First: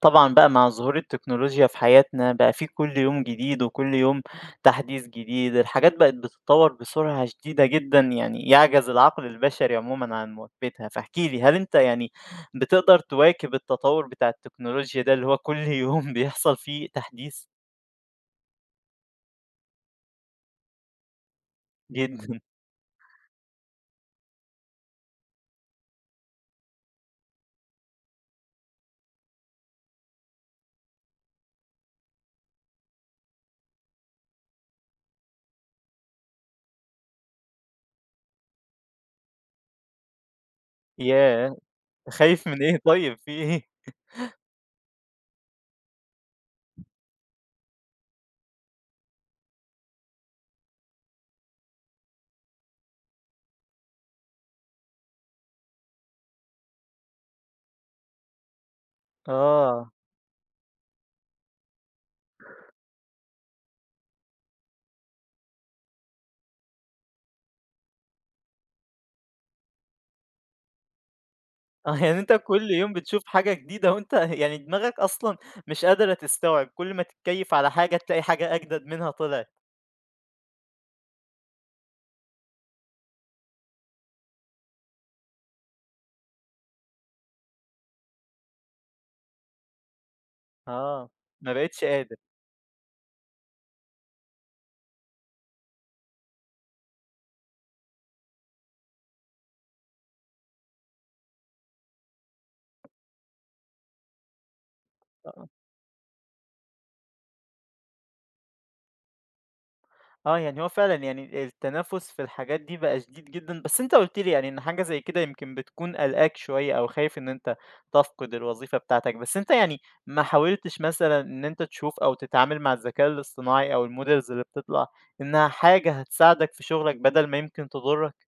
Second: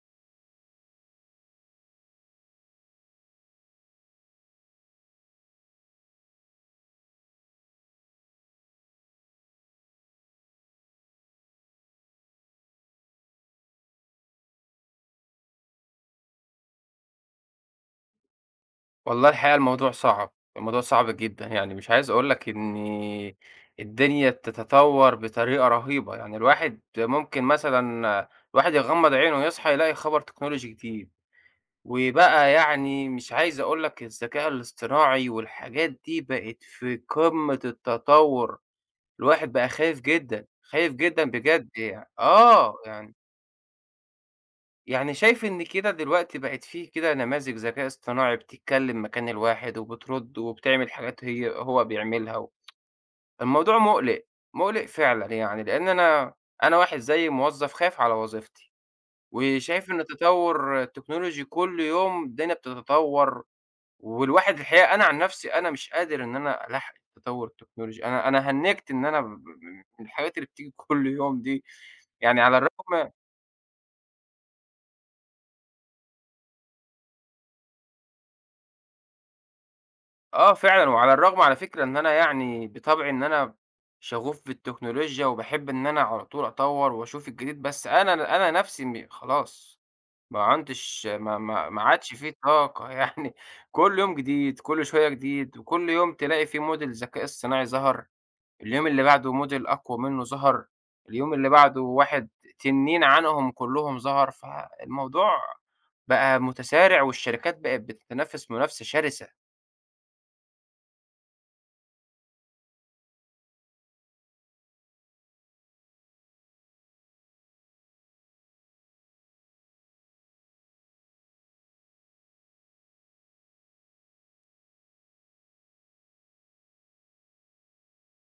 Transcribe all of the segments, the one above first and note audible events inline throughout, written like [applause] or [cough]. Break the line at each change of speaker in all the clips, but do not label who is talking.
طبعًا بقى مع ظهور التكنولوجيا في حياتنا بقى في كل يوم جديد، وكل يوم تحديث جديد، الحاجات بقت بتتطور بسرعة شديدة جدًا، يعني يعجز العقل البشري عمومًا عن مواكبتها، فاحكِ لي هل أنت يعني بتقدر تواكب التطور بتاع التكنولوجيا ده، اللي هو كل يوم [laughs] بيحصل فيه تحديث
والله الحقيقة الموضوع صعب، الموضوع صعب جدًا، يعني مش عايز أقول
جدًا؟
لك إن الدنيا بتتطور بطريقة رهيبة، يعني الواحد ممكن مثلًا الواحد يغمض عينه يصحى يلاقي خبر تكنولوجي جديد، وبقى يعني مش عايز أقول لك الذكاء الاصطناعي والحاجات دي بقت في قمة التطور، الواحد بقى خايف جدًا، خايف جدًا
ياه!
بجد يعني،
خايف من
آه
إيه،
يعني
طيب في إيه؟
يعني شايف إن كده دلوقتي بقت في كده نماذج ذكاء اصطناعي بتتكلم مكان الواحد وبترد وبتعمل حاجات هو بيعملها، الموضوع مقلق، مقلق فعلًا يعني لأن أنا واحد زي موظف خايف على وظيفتي، وشايف
آه،
إن تطور التكنولوجي كل يوم الدنيا بتتطور، والواحد الحقيقة أنا عن نفسي أنا مش قادر إن أنا ألاحق التطور التكنولوجي، أنا هنِّجت إن أنا ب ب من الحاجات اللي بتيجي كل يوم دي،
آه، يعني أنت
يعني على
كل يوم
الرغم
بتشوف حاجة جديدة، وأنت [laughs] يعني دماغك أصلًا مش قادرة تستوعب، كل ما تتكيف على حاجة تلاقي حاجة أجدد منها طلعت.
آه فعلًا، وعلى الرغم على فكرة إن أنا يعني بطبعي إن أنا شغوف بالتكنولوجيا، وباحب إن أنا على طول أطوّر وأشوف الجديد، بس أنا نفسي خلاص ما عُنتش
آه،
ما
ما
ما ما
بقيتش
عادش
قادر.
في طاقة [laughs] يعني كل يوم جديد، كل شوية جديد، وكل يوم تلاقي في model ذكاء اصطناعي ظهر، اليوم اللي بعده model أقوى منه ظهر، اليوم اللي بعده واحد تنين عنهم كلّهم ظهر، فالموضوع
آه،
بقى متسارع، والشركات بقت بتتنافس منافسة شرسة.
آه، يعني هو فعلًا يعني التنافس في الحاجات دي بقى شديد جدًا، بس أنت قُلت لي يعني إن حاجة زي كده يمكن بتكون قالقاك شوية أو خايف إن أنت تفقد الوظيفة بتاعتك، بس أنت يعني ما حاولتش مثلًا إن أنت تشوف أو تتعامل مع الذكاء الاصطناعي أو الmodels اللي بتطلع إنها حاجة هتساعدك في شغلك بدل ما يمكن تضرك؟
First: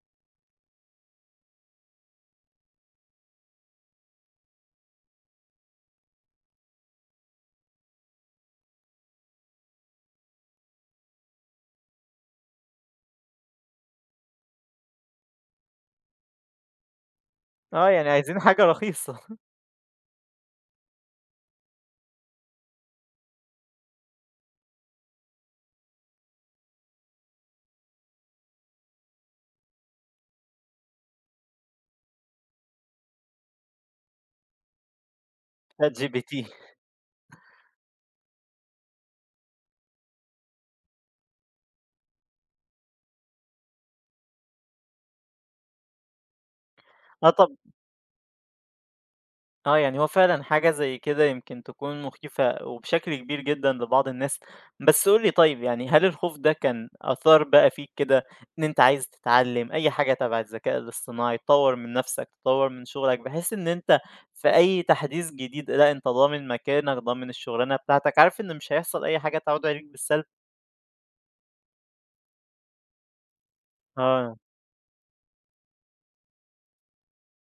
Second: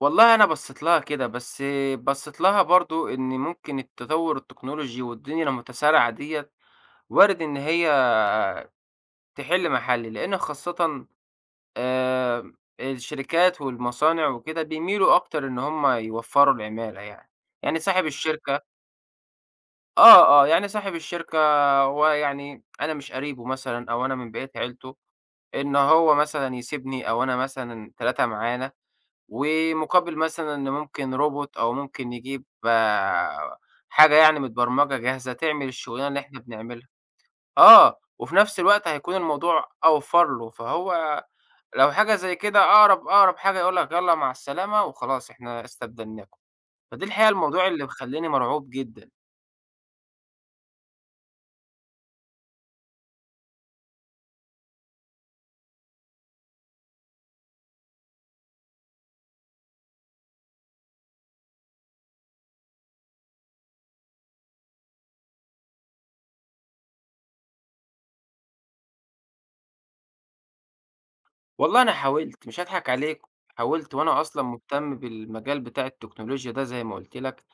والله أنا بصّيت لها كده، بس بصّيت لها برضه إن ممكن التطوّر التكنولوجي والدنيا المتسارعة ديّة وارد إن هي تحِل محلي، لإن خاصةً آآ الشركات والمصانع وكده بيميلوا أكتر إن هم يوفّروا العمالة يعني. يعني
آه،
صاحب
يعني عايزين
الشركة
حاجة رخيصة. [laughs]
آه، آه، يعني صاحب الشركة هو يعني أنا مش قريبه مثلًا أو أنا من بقية عيلته، إن هو مثلًا يسيبني أو أنا مثلًا ال3 معانا ومقابل مثلًا إن ممكن روبوت أو ممكن نجيب حاجة يعني متبرمجة جاهزة تعمل الشغلانة اللي
ChatGPT.
إحنا بنعملها. آه، وفي نفس الوقت هيكون الموضوع أوفر له، فهو لو حاجة زي كده أقرب أقرب حاجة يقول لك يالّا مع السلامة وخلاص إحنا استبدلناكم. فدي الحقيقة
آه، طب،
الموضوع اللي مخلّيني مرعوب جدًا.
آه، يعني هو فعلًا حاجة زي كده يمكن تكون مخيفة وبشكل كبير جدًا لبعض الناس، بس قُل لي طيب يعني هل الخوف ده كان أثار بقى فيك كده إن أنت عايز تتعلم أي حاجة تبع الذكاء الاصطناعي، تطوّر من نَفْسك، تطوّر من شغلك، بحيث إن أنت في أي تحديث جديد لأ أنت ضامن مكانك، ضامن الشغلانة بتاعتك، عارف إن مش هيحصل أي حاجة تعود عليك بالسلب؟
والله أنا حاولت، مش هاضحك عليك، حاولت وأنا
آه،
أصلًا مهتم بالمجال بتاع التكنولوجيا ده زي ما قُلت لك،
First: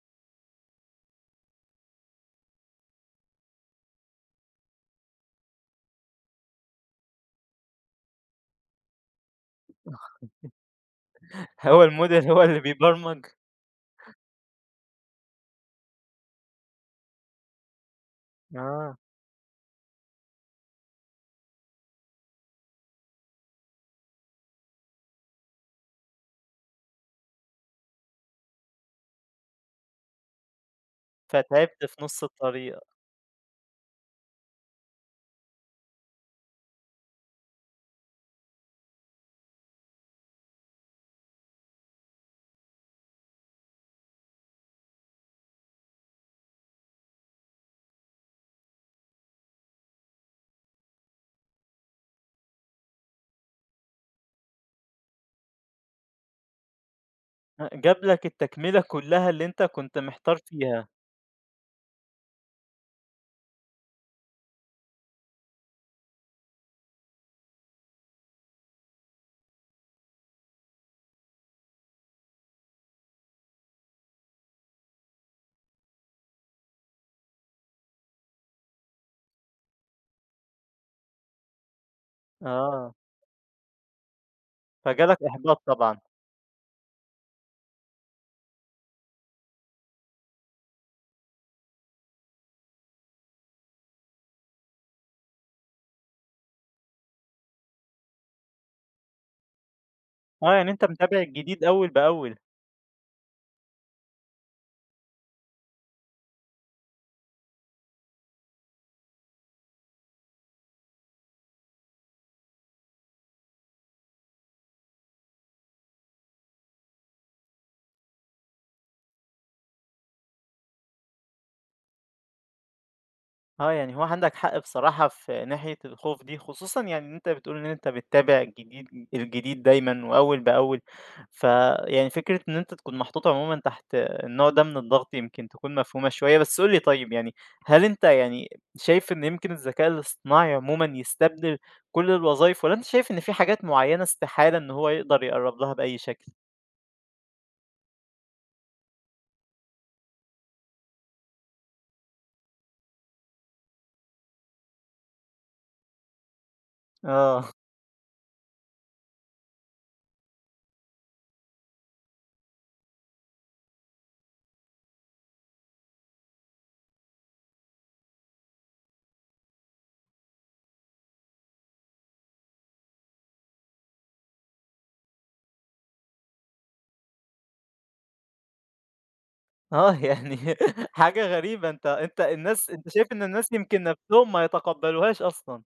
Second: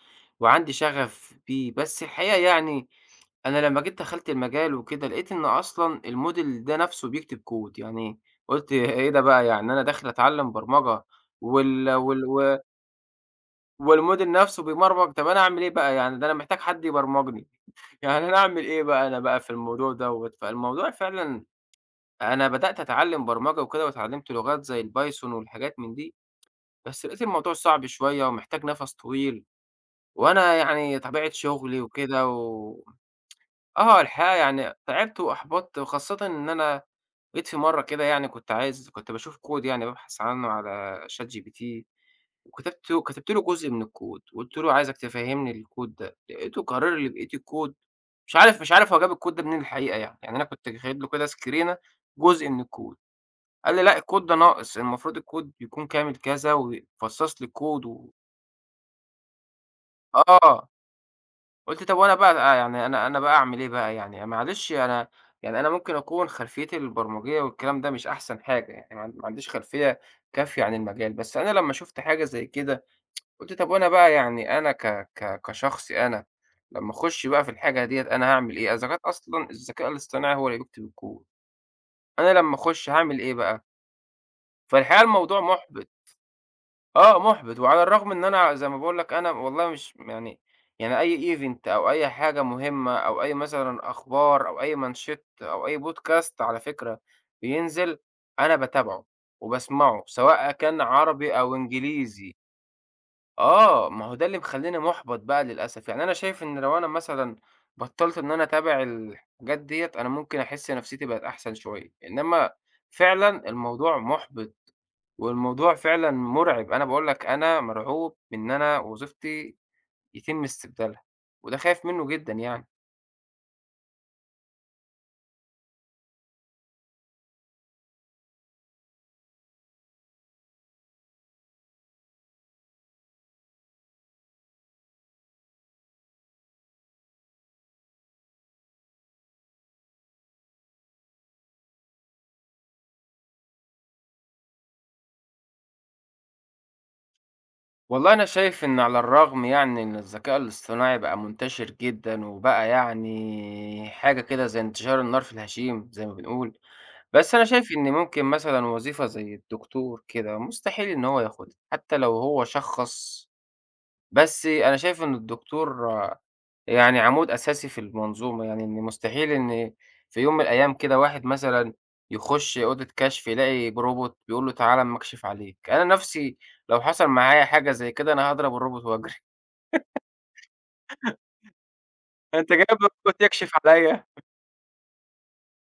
وعندي شغف بيه، بس الحقيقة يعني أنا لمّا جيت دخلت المجال وكده، لقيت إن أصلًا الmodel ده نفسه بيكتب كود، يعني قُلت إيه ده بقى يعني أنا داخل أتعلم برمجة
[laughs] هو
وال وال
الموديل هو
و
اللي بيبرمج.
والmodel نفسه بيبرمج، طب أنا أعمل إيه بقى يعني ده أنا محتاج حد يبرمجني، [laughs] يعني أنا أعمل إيه
آه،
بقى أنا بقى في الموضوع دوّة، فالموضوع فعلًا أنا بدأت أتعلم برمجة وكده واتعلمت لغات زي الPython والحاجات من دي، بس لقيت الموضوع صعب شوية ومحتاج نفس طويل، وأنا يعني طبيعة شغلي
فتعبت في نُص
وكده و
الطريق.
آه الحقيقة يعني تعبت وأحبطت وخاصةً إن أنا جيت في مرّة كده يعني كنت عايز كنت باشوف كود يعني بابحث عنه على ChatGPT وكتبت كتبت له جزء من الكود، وقُلت له عايزك تفهّمني الكود ده، لقيته كرر لي بقية الكود، مش عارف هو جاب الكود ده منين الحقيقة يعني، يعني أنا كنت واخد له كده سكرينة جزء من الكود، قال لي: "لأ الكود ده ناقص، المفروض الكود يكون كامل كذا" وفصّص لي الكود
جاب
و
لك التكملة كلّها اللي أنت كنت محتار
آه.
فيها.
قُلت طب وأنا بقى يعني أنا بقى أعمل إيه بقى يعني؟ معلش أنا يعني أنا ممكن أكون خلفيتي البرمجية والكلام ده مش أحسن حاجة، يعني ما عنديش خلفية كافية عن المجال، بس أنا لمّا شُفت حاجة زي كده قُلت طب وأنا بقى يعني أنا ك ك كشخصي أنا لمّا أخُش بقى في الحاجة ديّة أنا هاعمل إيه؟ إذا كان أصلًا الذكاء الاصطناعي هو اللي بيكتب الكود، أنا لمّا أخُش
آه.
هاعمل إيه بقى؟ فالحقيقة
فجالك
الموضوع
إحباط
مُحبِط.
طبعًا.
آه، مُحبِط، وعلى الرغم إن أنا زي ما باقول لك أنا والله مش يعني أي event أو أي حاجة مهمة أو أي مثلًا أخبار أو أي مانشيت أو أي podcast على فكرة بينزل، أنا باتابعه وباسمعه، سواء
آه، يعني
كان
أنت متابع
عربي أو
الجديد أول
إنجليزي.
بأول.
آه، ما هو ده اللي مخلّيني مُحبَط بقى للأسف، يعني أنا شايف إن لو أنا مثلًا بطّلت إن أنا أتابع الحاجات ديّة، أنا ممكن أحس نفسيتي بقت أحسن شوية، إنما فعلًا الموضوع مُحبِط. والموضوع فعلًا مُرعب، أنا باقول لك أنا مرعوب من إن أنا وظيفتي يتم استبدالها، وده خايف منّه جدًا يعني.
آه، يعني هو عندك حق بصراحة في ناحية الخوف دي، خصوصًا يعني إن أنت بتقول إن أنت بتتابع الجديد الجديد دايمًا وأول بأول، فيعني فكرة إن أنت تكون محطوط عمومًا تحت النوع ده من الضغط يمكن تكون مفهومة شوية. بس قُل لي طيب، يعني هل أنت يعني شايف إن يمكن الذكاء الاصطناعي عمومًا يستبدل كل الوظايف والّا أنت شايف إن في حاجات معيّنة استحالة إن هو يقدر يقرّب لها بأي شكل؟
والله أنا شايف إن على الرغم يعني إن الذكاء الاصطناعي بقى منتشر جدًا، وبقى يعني حاجة كده زي انتشار النار في الهشيم زي ما بنقول، بس أنا
آه.
شايف إن ممكن مثلًا وظيفة زي الدكتور كده مستحيل إن هو ياخدها، حتى لو هو شخّص، بس أنا شايف إن الدكتور يعني عمود أساسي في المنظومة، يعني إن مستحيل إن في يوم من الأيام كده واحد مثلًا يخش أوضة كشف يلاقي روبوت بيقول له تعالَ أمّا أكشف عليك، أنا نفسي لو حصل معايا حاجة زي كده أنا هاضرب الروبوت وأجري،
آه، يعني [laughs] حاجة غريبة،
[laughs] أنت جايب
أنت شايف
روبوت
إن
يكشف
الناس يمكن
عليَّ!
نَفْسهم ما يتقبّلوهاش أصلًا.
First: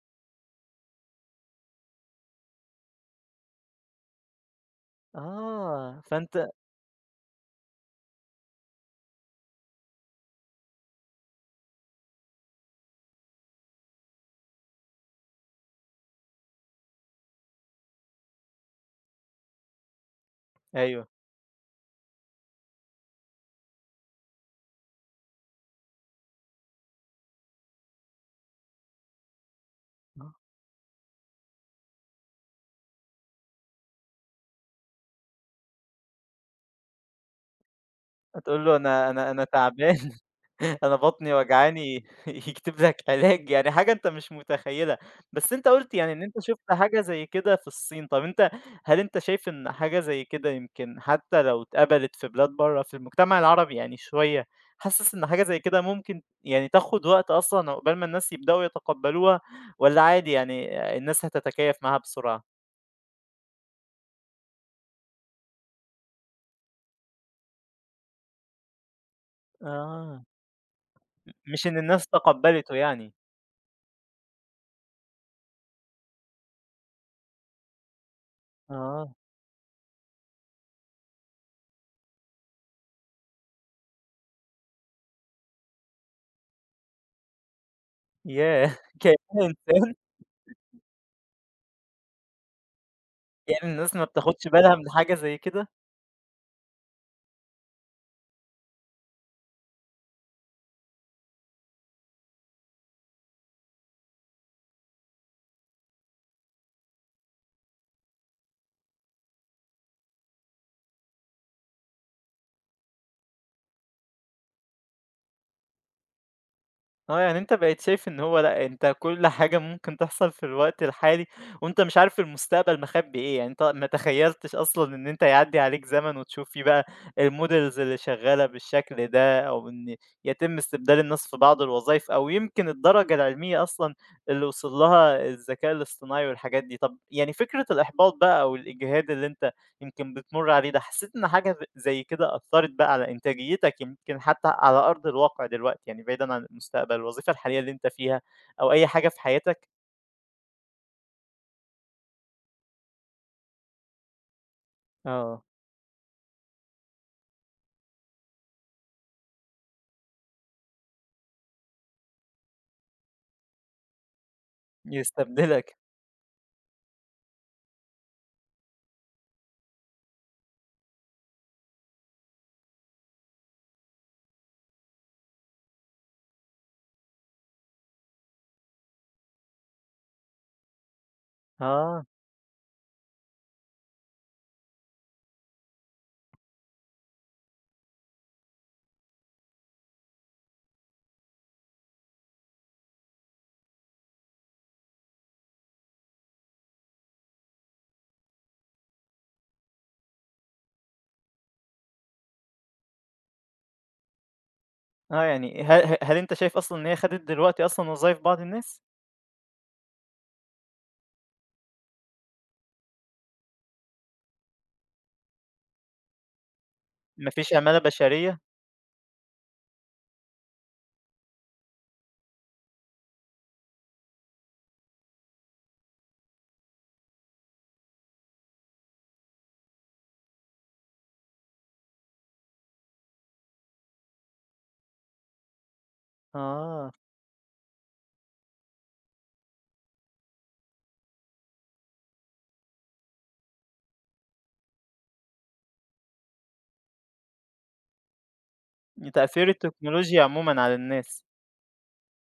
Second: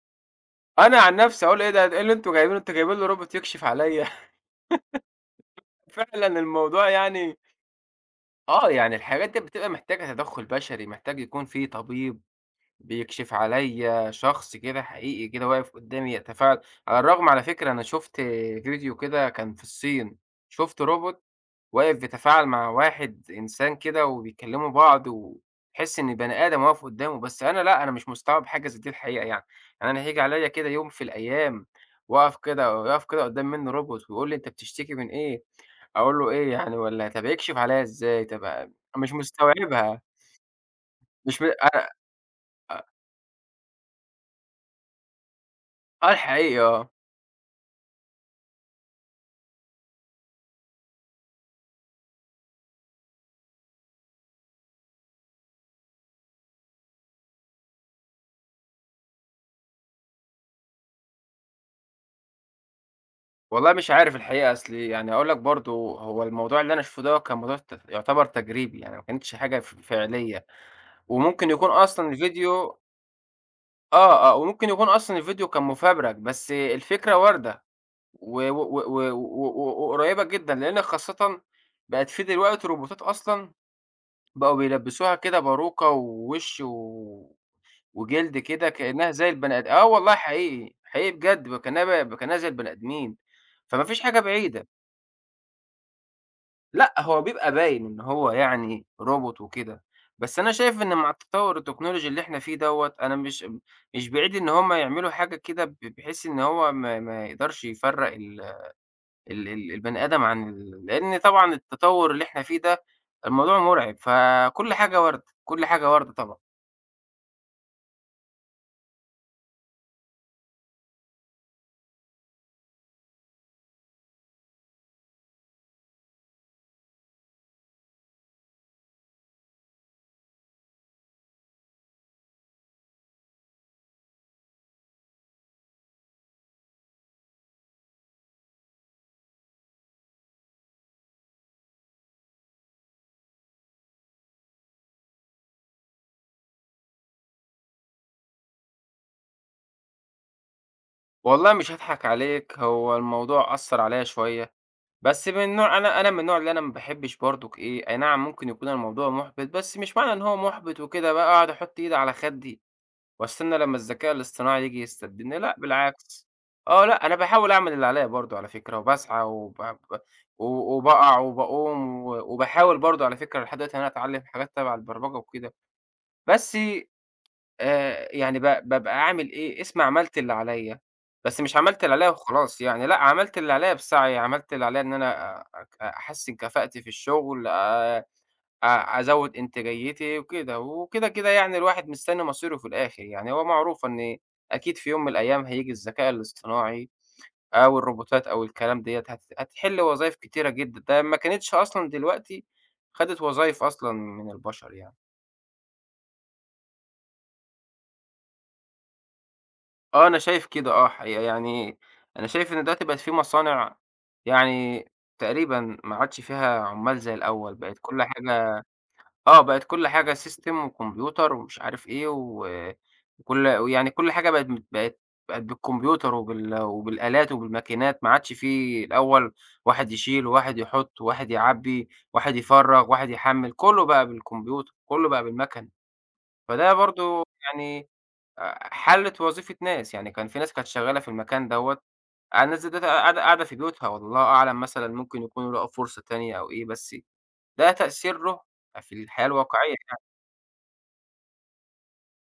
أنا عن نفسي هاقول إيه ده إيه اللي أنتم جايبينه أنتم جايبين لي روبوت يكشف عليَّ! [laughs]
آه،
فعلًا
فأنت
الموضوع يعني آه، يعني الحاجات دي بتبقى محتاجة تدخُّل بشري، محتاج يكون في طبيب بيكشف عليّا شخص كده حقيقي كده واقف قدّامي يتفاعل على الرغم على فكرة أنا شُفت فيديو كده كان في الصين، شُفت
أيوه.
روبوت واقف بيتفاعل مع واحد إنسان كده وبيكلّموا بعض وتحس إن بني آدم واقف قدّامه، بس أنا لأ، أنا مش مستوعب حاجة زي دي الحقيقة يعني، يعني أنا هييجي عليّا كده يوم في الأيام وأقف كده ويقف كده قدّام منّي روبوت ويقول لي: "أنت بتشتكي من إيه؟" أقول له إيه يعني والّا طَب هيكشف عليّا إزاي؟ طَب
هتقول له أنا
مش
أنا أنا تعبان،
مستوعبها،
[laughs] أنا بطني
مش م أنا أ
وجعاني، [laughs] يكتب لك علاج، يعني حاجة أنت مش متخيّلها. بس أنت قُلت
آه
يعني إن أنت
الحقيقي
شُفت
آه.
حاجة زي كده في الصين، طَب هل أنت شايف إن حاجة زي كده يمكن حتى لو اتقبلت في بلاد برّه، في المجتمع العربي يعني شوية، حاسس إن حاجة زي كده ممكن يعني تاخد وقت أصلًا عقبال ما الناس يبدؤوا يتقبّلوها والّا عادي يعني الناس هتتكيّف معاها بسرعة؟
والله مش عارف الحقيقة أصل يعني أقول لك برضه هو الموضوع اللي أنا شُفته دوّة كان موضوع يُعتبر تجريبي، يعني ما كانتش حاجة
آه،
فعلية، وممكن
مش
يكون
إن الناس
أصلًا
تقبّلته
الفيديو
يعني.
آه، آه، وممكن يكون أصلًا الفيديو كان مُفبرك، بس الفكرة واردة و و و و
آه،
و وقريّبة جدًا، لإن خاصةً بقت في دلوقتي روبوتات أصلًا بقوا بيلبّسوها كده باروكة ووِش و وجلد كده
ياه! [laughs]
كإنّها زي
كإنها
البني آه
إنسان.
والله حقيقي، حقيقي بجد، وكإنّها كإنّها زي البني آدمين،
يعني
فما
الناس
فيش
ما
حاجة
بتاخدش
بعيدة.
بالها من حاجة زي كده؟
لأ، هو بيبقى باين إن هو يعني روبوت وكده، بس أنا شايف إن مع التطوّر التكنولوجي اللي إحنا فيه دوّة، أنا مش بعيد إن هم يعملوا حاجة كده بحيث إن هو ما يقدرش يفرّق ال البني آدم عن لإن طبعًا التطوّر اللي إحنا فيه ده الموضوع مُرعب، فكل حاجة وارد، كل حاجة واردة طبعًا.
آه، يعني أنت بقيت شايف إن هو لأ، أنت كل حاجة ممكن تحصل في الوقت الحالي، وأنت مش عارف المستقبل مخبي إيه، يعني أنت ما تخيلتش أصلًا إن أنت يعدي عليك زمن وتشوف فيه بقى الmodels اللي شغالة بالشكل ده، أو إن يتم استبدال الناس في بعض الوظايف، أو يمكن الدرجة العلمية أصلًا اللي وصل لها الذكاء الاصطناعي والحاجات دي. طب يعني فكرة الإحباط بقى أو الإجهاد اللي أنت يمكن بتمُر عليه ده، حسّيت إن حاجة زي كده أثّرت بقى على إنتاجيتك يمكن حتى على أرض الواقع دلوقتي، يعني بعيدًا عن المستقبل، الوظيفة الحالية اللي أنت فيها أو أي حاجة في حياتك؟
والله مش هاضحك عليك، هو الموضوع أثّر عليَّ شوية. بس
آه.
من نوع أنا من النوع اللي أنا ما باحبش برضك إيه، أي نعم ممكن يكون الموضوع مُحبِط، بس مش معنى إن هو مُحبِط وكده بقى أقعد أحُط إيدي على خدي واستنى لمّا الذكاء الاصطناعي ييجي يستبدلني، لأ
يستبدلك.
بالعكس. آه، لأ أنا باحاول أعمل اللي عليّا برضه على فكرة وباسعى وب ب و وباقع وباقوم وباحاول برضه على فكرة لحد دلوقتي إن أنا أتعلّم حاجات تَبَع البرمجة وكده، بس يعني بابقى عامل إيه، اسمي عملت اللي عليَّ، بس مش عملت اللي
آه،
عليَّ وخلاص يعني، لأ عملت اللي عليَّ بسعي، عملت اللي عليَّ إن أنا أحسّن كفاءتي في الشغل، أ أزوّد إنتاجيتي وكده، وكده، كده يعني الواحد مستني مصيره في الآخر، يعني هو معروف إن أكيد في يوم من الأيام هييجي الذكاء الاصطناعي أو الروبوتات أو الكلام ديّة هتحل وظايف كتيرة جدًا، ده ما كانتش أصلًا دلوقتي خدت وظايف أصلًا من البشر يعني.
آه، يعني هل هل أنت شايف أصلًا إن هي خدت دلوقتي أصلًا وظايف بعض الناس؟
آه، أنا شايف كده آه، حقيقة يعني أنا شايف إن دلوقتي بقت في مصانع يعني تقريبًا ما عادش فيها عمّال زي
ما
الأول،
فيش
بقت
عمالة
كل
بشرية؟
حاجة آه، بقت كل حاجة سيستم وكمبيوتر ومش عارف إيه و وكل ويعني كل حاجة بقت بقت بالكمبيوتر وبال وبالآلات وبالماكينات، ما عادش في الأول واحد يشيل وواحد يحُط وواحد يعبّي، واحد يفرّغ، واحد يحمّل، كُلّه بقى بالكمبيوتر، كُلّه بقى بالمَكَن. فده
آه،
برضه يعني حلِّت وظيفة ناس، يعني كان في ناس كانت شغّالة في المكان دوّة، الناس ديّة قاعدة قاعدة في بيوتها والله أعلم مثلًا ممكن يكونوا لقوا فرصة تانية أو إيه، بس ده تأثيره في الحياة
تأثير
الواقعية يعني.
التكنولوجيا عمومًا على الناس.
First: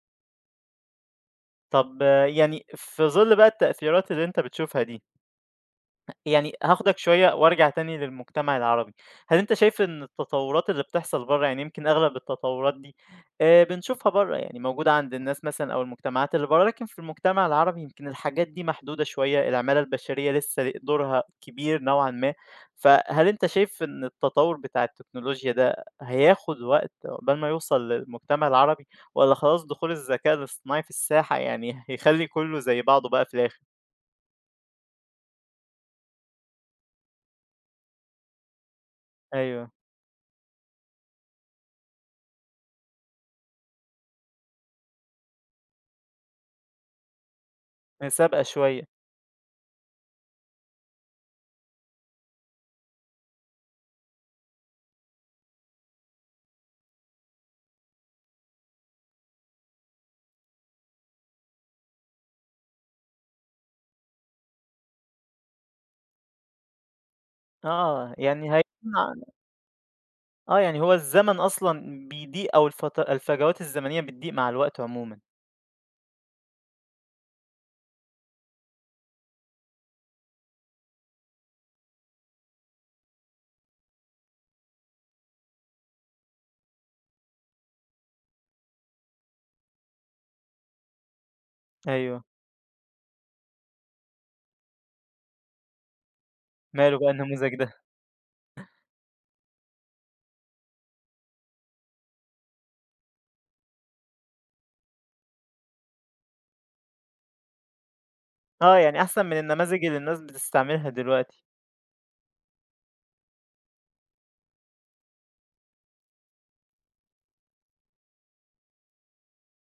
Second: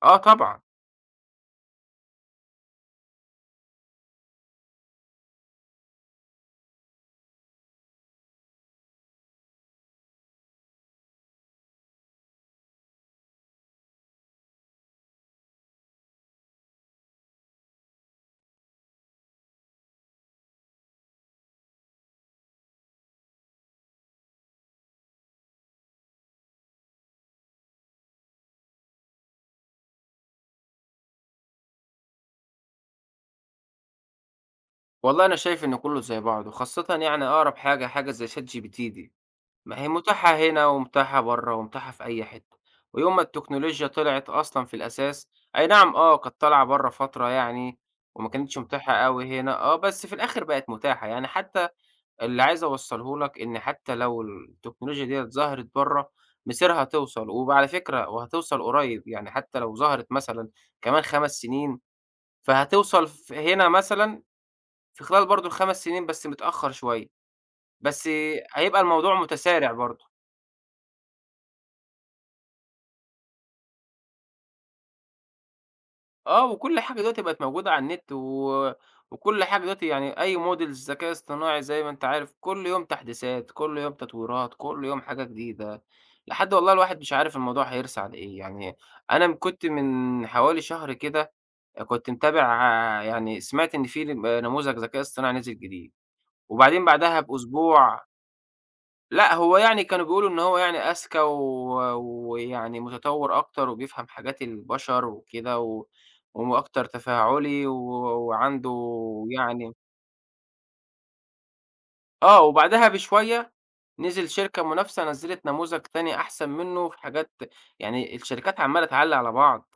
آه طبعًا،
طَب آه، يعني في ظِل بقى التأثيرات اللي أنت بتشوفها دي، يعني هاخدك شوية وارجع تاني للمجتمع العربي، هل أنت شايف إن التطورات اللي بتحصل برّه، يعني يمكن أغلب التطورات دي بنشوفها برّه، يعني موجودة عند الناس مثلًا أو المجتمعات اللي برّه، لكن في المجتمع العربي يمكن الحاجات دي محدودة شوية، العمالة البشرية لسه دورها كبير نوعًا ما، فهل أنت شايف إن التطور بتاع التكنولوجيا ده هياخد وقت عقبال ما يوصل للمجتمع العربي، والّا خلاص دخول الذكاء الاصطناعي في الساحة يعني هيخلّي كله زي بعضه بقى في الآخر؟
والله أنا شايف إن كُلّه زي بعضه، خاصةً يعني أقرب حاجة، حاجة زي ChatGPT دي.
أيوه،
ما هي متاحة هنا ومتاحة برّه ومتاحة في أي حتّة، ويوم ما التكنولوجيا طلعت أصلًا في الأساس أي نعم آه، كانت طالعة برّه فترة يعني وما
مسابقة
كانتش
شوية.
متاحة أوي هنا آه، بس في الآخر بقت متاحة، يعني حتّى اللي عايز أوصّله لك إن حتّى لو التكنولوجيا ديّة ظهرت برّه مصيرها توصل، وعلى فكرة وهتوصل قريّب، يعني حتّى لو ظهرت مثلًا كمان 5 سنين فهتوصل هنا مثلًا في خلال برضه ال5 سنين بس متأخّر شوية، بس
آه، يعني
هيبقى
هيكون
الموضوع متسارع برضه.
آه، يعني هو الزمن أصلًا بيضيق، أو الفجوات الزمنية بتضيق مع الوقت عمومًا.
آه، وكل حاجة دلوقتي بقت موجودة على النت و وكل حاجة دلوقتي يعني أي model ذكاء اصطناعي زي ما أنت عارف، كل يوم تحديثات، كل يوم تطويرات، كل يوم حاجة جديدة، لحد والله الواحد مش عارف الموضوع هيرسى على إيه، يعني أنا كنت من حوالي شهر كده كنت
أيوه،
متابع يعني سمعت إن في نموذج ذكاء اصطناعي نزل جديد، وبعدين
ماله بقى
بعدها
النموذج ده؟
بأسبوع لأ، هو يعني كانوا بيقولوا إن هو يعني أذكى و ويعني متطوّر أكتر وبيفهم حاجات البشر وكده و وأكتر تفاعلي و وعنده
آه، يعني أحسن من
يعني
النماذج اللي الناس بتستعملها دلوقتي.
آه، وبعدها بشوية نزل شركة منافسة نزّلت نموذج تاني أحسن منّه في حاجات يعني الشركات عمّالة تعلّي على بعض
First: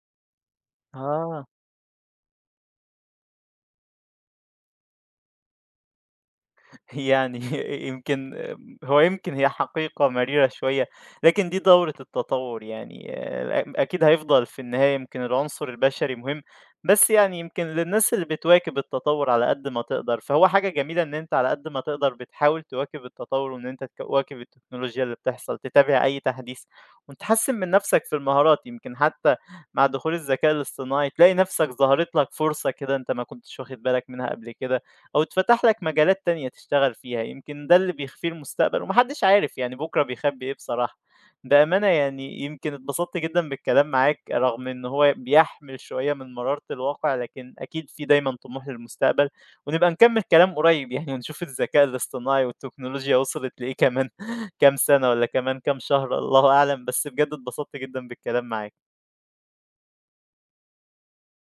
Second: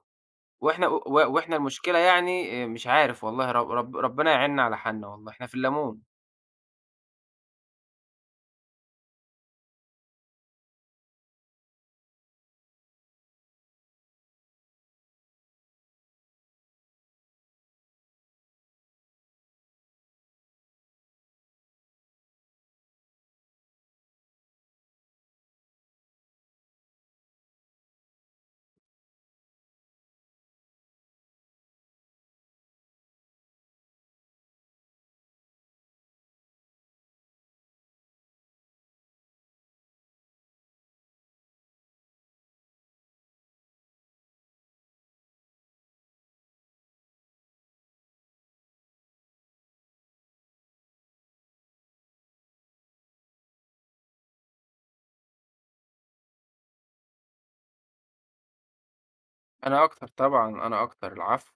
وإحنا و
آه.
وإحنا المشكلة يعني مش عارف والله رب رب ربنا يعيننا على حالنا والله، إحنا في الليمون.
يعني [laughs] يمكن هو يمكن هي حقيقة مريرة شوية، لكن دي دورة التطور، يعني آه، أكيد هيفضل في النهاية يمكن العنصر البشري مهم، بس يعني يمكن للناس اللي بتواكب التطور على قد ما تقدر فهو حاجة جميلة إن أنت على قد ما تقدر بتحاول تواكب التطور وإن أنت تواكب التكنولوجيا اللي بتحصل، تتابع أي تحديث وتحسن من نفسك في المهارات، يمكن حتى مع دخول الذكاء الاصطناعي تلاقي نفسك ظهرت لك فرصة كده أنت ما كنتش واخد بالك منها قبل كده، أو اتفتح لك مجالات تانية تشتغل فيها، يمكن ده اللي بيخفيه المستقبل وما حدش عارف، يعني بُكرة بيخبي إيه بصراحة. بأمانة يعني يمكن اتبسطت جدًا بالكلام معاك، رغم إن هو بيحمل شوية من مرارة الواقع، لكن أكيد في دايمًا طموح للمستقبل، ونبقى نكمّل كلام قريب يعني ونشوف الذكاء الاصطناعي والتكنولوجيا وصلت لإيه كمان [laughs] كام سنة والّا كمان كام شهر، الله أعلم، بس بجد اتبسطت جدًا بالكلام معاك.
أنا أكتر طبعًا، أنا أكتر، العفو.